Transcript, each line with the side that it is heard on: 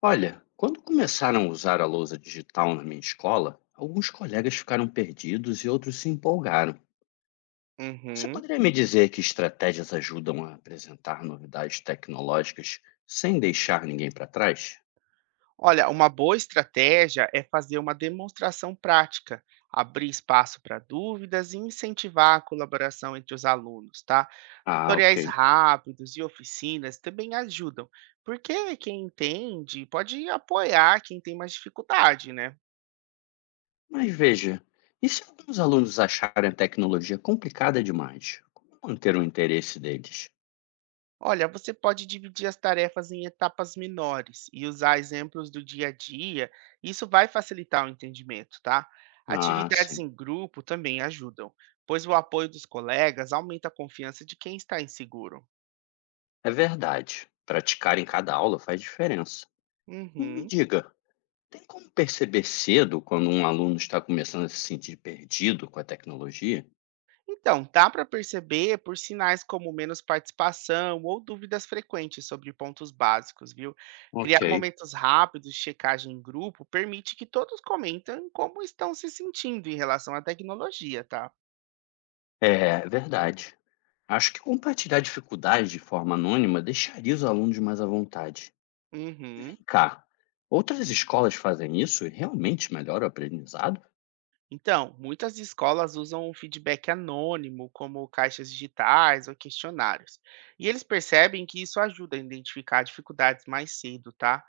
left: Olha, quando começaram a usar a lousa digital na minha escola, alguns colegas ficaram perdidos e outros se empolgaram. Você
right: Uhum.
left: poderia me dizer que estratégias ajudam a apresentar novidades tecnológicas sem deixar ninguém para trás?
right: Olha, uma boa estratégia é fazer uma demonstração prática, abrir espaço para dúvidas e incentivar a colaboração entre os alunos, tá?
left: Ah,
right: Tutoriais
left: ok.
right: rápidos e oficinas também ajudam, porque quem entende pode apoiar quem tem mais dificuldade, né?
left: Mas veja, e se alguns alunos acharem a tecnologia complicada demais? Como manter o interesse deles?
right: Olha, você pode dividir as tarefas em etapas menores e usar exemplos do dia a dia. Isso vai facilitar o entendimento, tá?
left: Ah,
right: Atividades
left: sim.
right: em grupo também ajudam, pois o apoio dos colegas aumenta a confiança de quem está inseguro.
left: É verdade. Praticar em cada aula faz diferença. E me
right: Uhum.
left: diga, tem como perceber cedo quando um aluno está começando a se sentir perdido com a tecnologia?
right: Então, dá para perceber por sinais como menos participação ou dúvidas frequentes sobre pontos básicos, viu? Criar
left: Ok.
right: momentos rápidos de checagem em grupo permite que todos comentem como estão se sentindo em relação à tecnologia, tá?
left: É verdade. Acho que compartilhar dificuldades de forma anônima deixaria os alunos mais à vontade. E vem
right: Uhum.
left: cá, outras escolas fazem isso e realmente melhora o aprendizado?
right: Então, muitas escolas usam o feedback anônimo, como caixas digitais ou questionários. E eles percebem que isso ajuda a identificar dificuldades mais cedo, tá?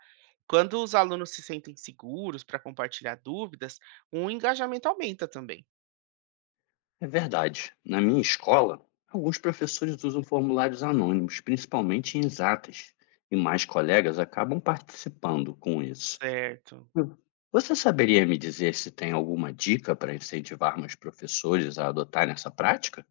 right: Quando os alunos se sentem seguros para compartilhar dúvidas, o engajamento aumenta também.
left: É verdade. Na minha escola, alguns professores usam formulários anônimos, principalmente em exatas, e mais colegas acabam participando com isso.
right: Certo.
left: Hum. Você saberia me dizer se tem alguma dica para incentivar meus professores a adotarem essa prática?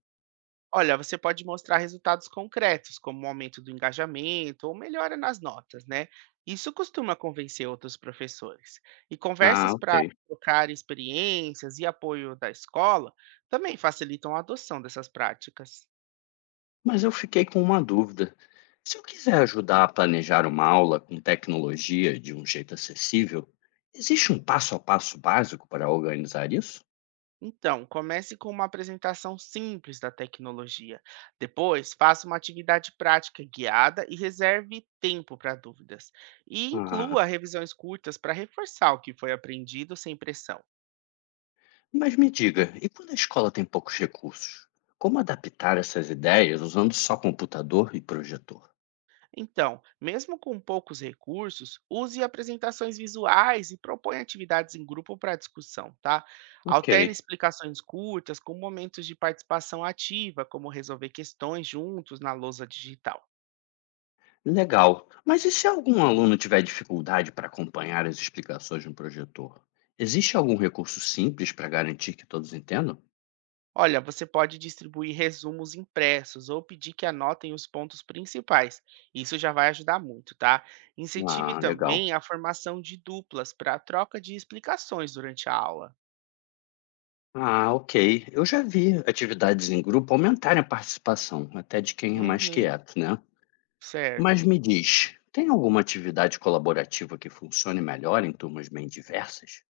right: Olha, você pode mostrar resultados concretos, como o aumento do engajamento ou melhora nas notas, né? Isso costuma convencer outros professores. E
left: Ah,
right: conversas
left: ok.
right: para trocar experiências e apoio da escola também facilitam a adoção dessas práticas.
left: Mas eu fiquei com uma dúvida. Se eu quiser ajudar a planejar uma aula com tecnologia de um jeito acessível, existe um passo a passo básico para organizar isso?
right: Então, comece com uma apresentação simples da tecnologia. Depois, faça uma atividade prática guiada e reserve tempo para dúvidas. E
left: Ah,
right: inclua revisões curtas para reforçar o que foi aprendido sem pressão.
left: mas me diga, e quando a escola tem poucos recursos? Como adaptar essas ideias usando só computador e projetor?
right: Então, mesmo com poucos recursos, use apresentações visuais e proponha atividades em grupo para discussão, tá? Alterne
left: Ok.
right: explicações curtas com momentos de participação ativa, como resolver questões juntos na lousa digital.
left: Legal. Mas e se algum aluno tiver dificuldade para acompanhar as explicações no projetor? Existe algum recurso simples para garantir que todos entendam?
right: Olha, você pode distribuir resumos impressos ou pedir que anotem os pontos principais. Isso já vai ajudar muito, tá? Incentive
left: Ah, legal.
right: também a formação de duplas para troca de explicações durante a aula.
left: Ah, ok. Eu já vi atividades em grupo aumentarem a participação, até de quem é mais
right: Uhum,
left: quieto, né? Mas
right: certo.
left: me diz, tem alguma atividade colaborativa que funcione melhor em turmas bem diversas?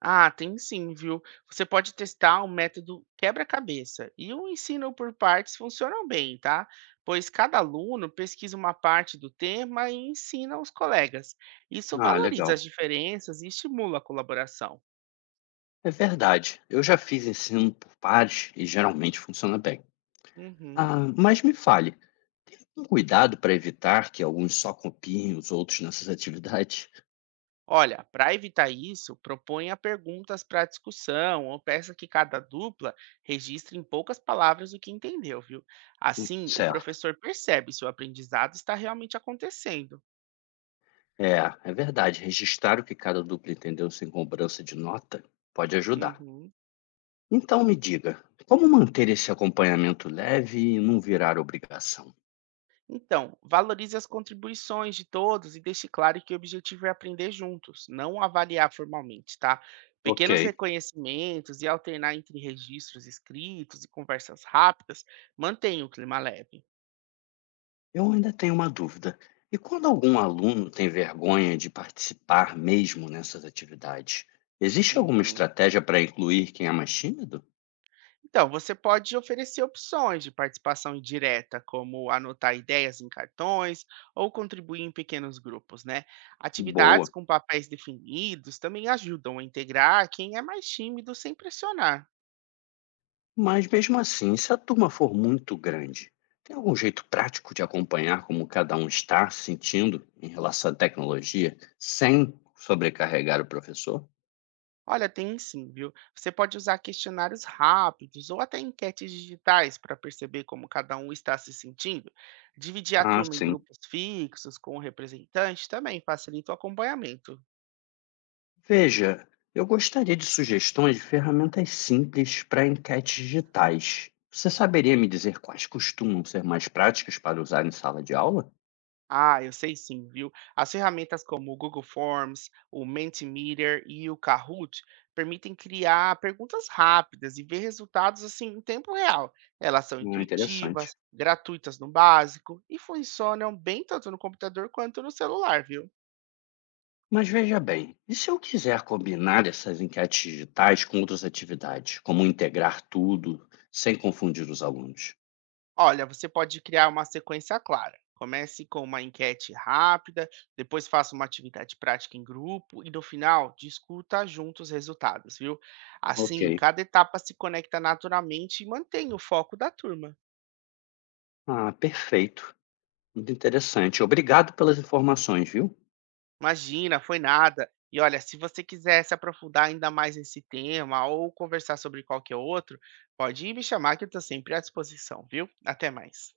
right: Ah, tem sim, viu? Você pode testar o método quebra-cabeça e o ensino por partes funcionam bem, tá? Pois cada aluno pesquisa uma parte do tema e ensina aos colegas. Isso
left: Ah,
right: valoriza
left: legal.
right: as diferenças e estimula a colaboração.
left: É verdade. Eu já fiz ensino por pares e geralmente funciona bem.
right: Uhum.
left: Ah, mas me fale. Um cuidado para evitar que alguns só copiem os outros nessas atividades?
right: Olha, para evitar isso, proponha perguntas para discussão ou peça que cada dupla registre em poucas palavras o que entendeu, viu? Assim, o
left: Certo.
right: professor percebe se o aprendizado está realmente acontecendo.
left: É, é, verdade. Registrar o que cada dupla entendeu sem cobrança de nota pode ajudar.
right: Uhum.
left: Então me diga, como manter esse acompanhamento leve e não virar obrigação?
right: Então, valorize as contribuições de todos e deixe claro que o objetivo é aprender juntos, não avaliar formalmente, tá?
left: Ok.
right: Pequenos reconhecimentos e alternar entre registros escritos e conversas rápidas mantém o clima leve.
left: Eu ainda tenho uma dúvida. E quando algum aluno tem vergonha de participar mesmo nessas atividades, existe alguma
right: Uhum.
left: estratégia para incluir quem é mais tímido?
right: Então, você pode oferecer opções de participação indireta, como anotar ideias em cartões ou contribuir em pequenos grupos, né? Atividades
left: Boa.
right: com papéis definidos também ajudam a integrar quem é mais tímido sem pressionar.
left: Mas mesmo assim, se a turma for muito grande, tem algum jeito prático de acompanhar como cada um está se sentindo em relação à tecnologia sem sobrecarregar o professor?
right: Olha, tem sim, viu? Você pode usar questionários rápidos ou até enquetes digitais para perceber como cada um está se sentindo. Dividir a
left: Ah,
right: turma em
left: sim.
right: grupos fixos com o representante também facilita o acompanhamento.
left: Veja, eu gostaria de sugestões de ferramentas simples para enquetes digitais. Você saberia me dizer quais costumam ser mais práticas para usar em sala de aula?
right: Ah, eu sei sim, viu? As ferramentas como o Google Forms, o Mentimeter e o Kahoot permitem criar perguntas rápidas e ver resultados assim em tempo real. Elas são
left: Interessante.
right: intuitivas, gratuitas no básico e funcionam bem tanto no computador quanto no celular, viu?
left: Mas veja bem, e se eu quiser combinar essas enquetes digitais com outras atividades, como integrar tudo sem confundir os alunos?
right: Olha, você pode criar uma sequência clara. Comece com uma enquete rápida, depois faça uma atividade prática em grupo e no final discuta juntos os resultados, viu?
left: Ok.
right: Assim, cada etapa se conecta naturalmente e mantém o foco da turma.
left: Ah, perfeito. Muito interessante. Obrigado pelas informações, viu?
right: Imagina, foi nada. E olha, se você quiser se aprofundar ainda mais nesse tema ou conversar sobre qualquer outro, pode me chamar que eu estou sempre à disposição, viu? Até mais.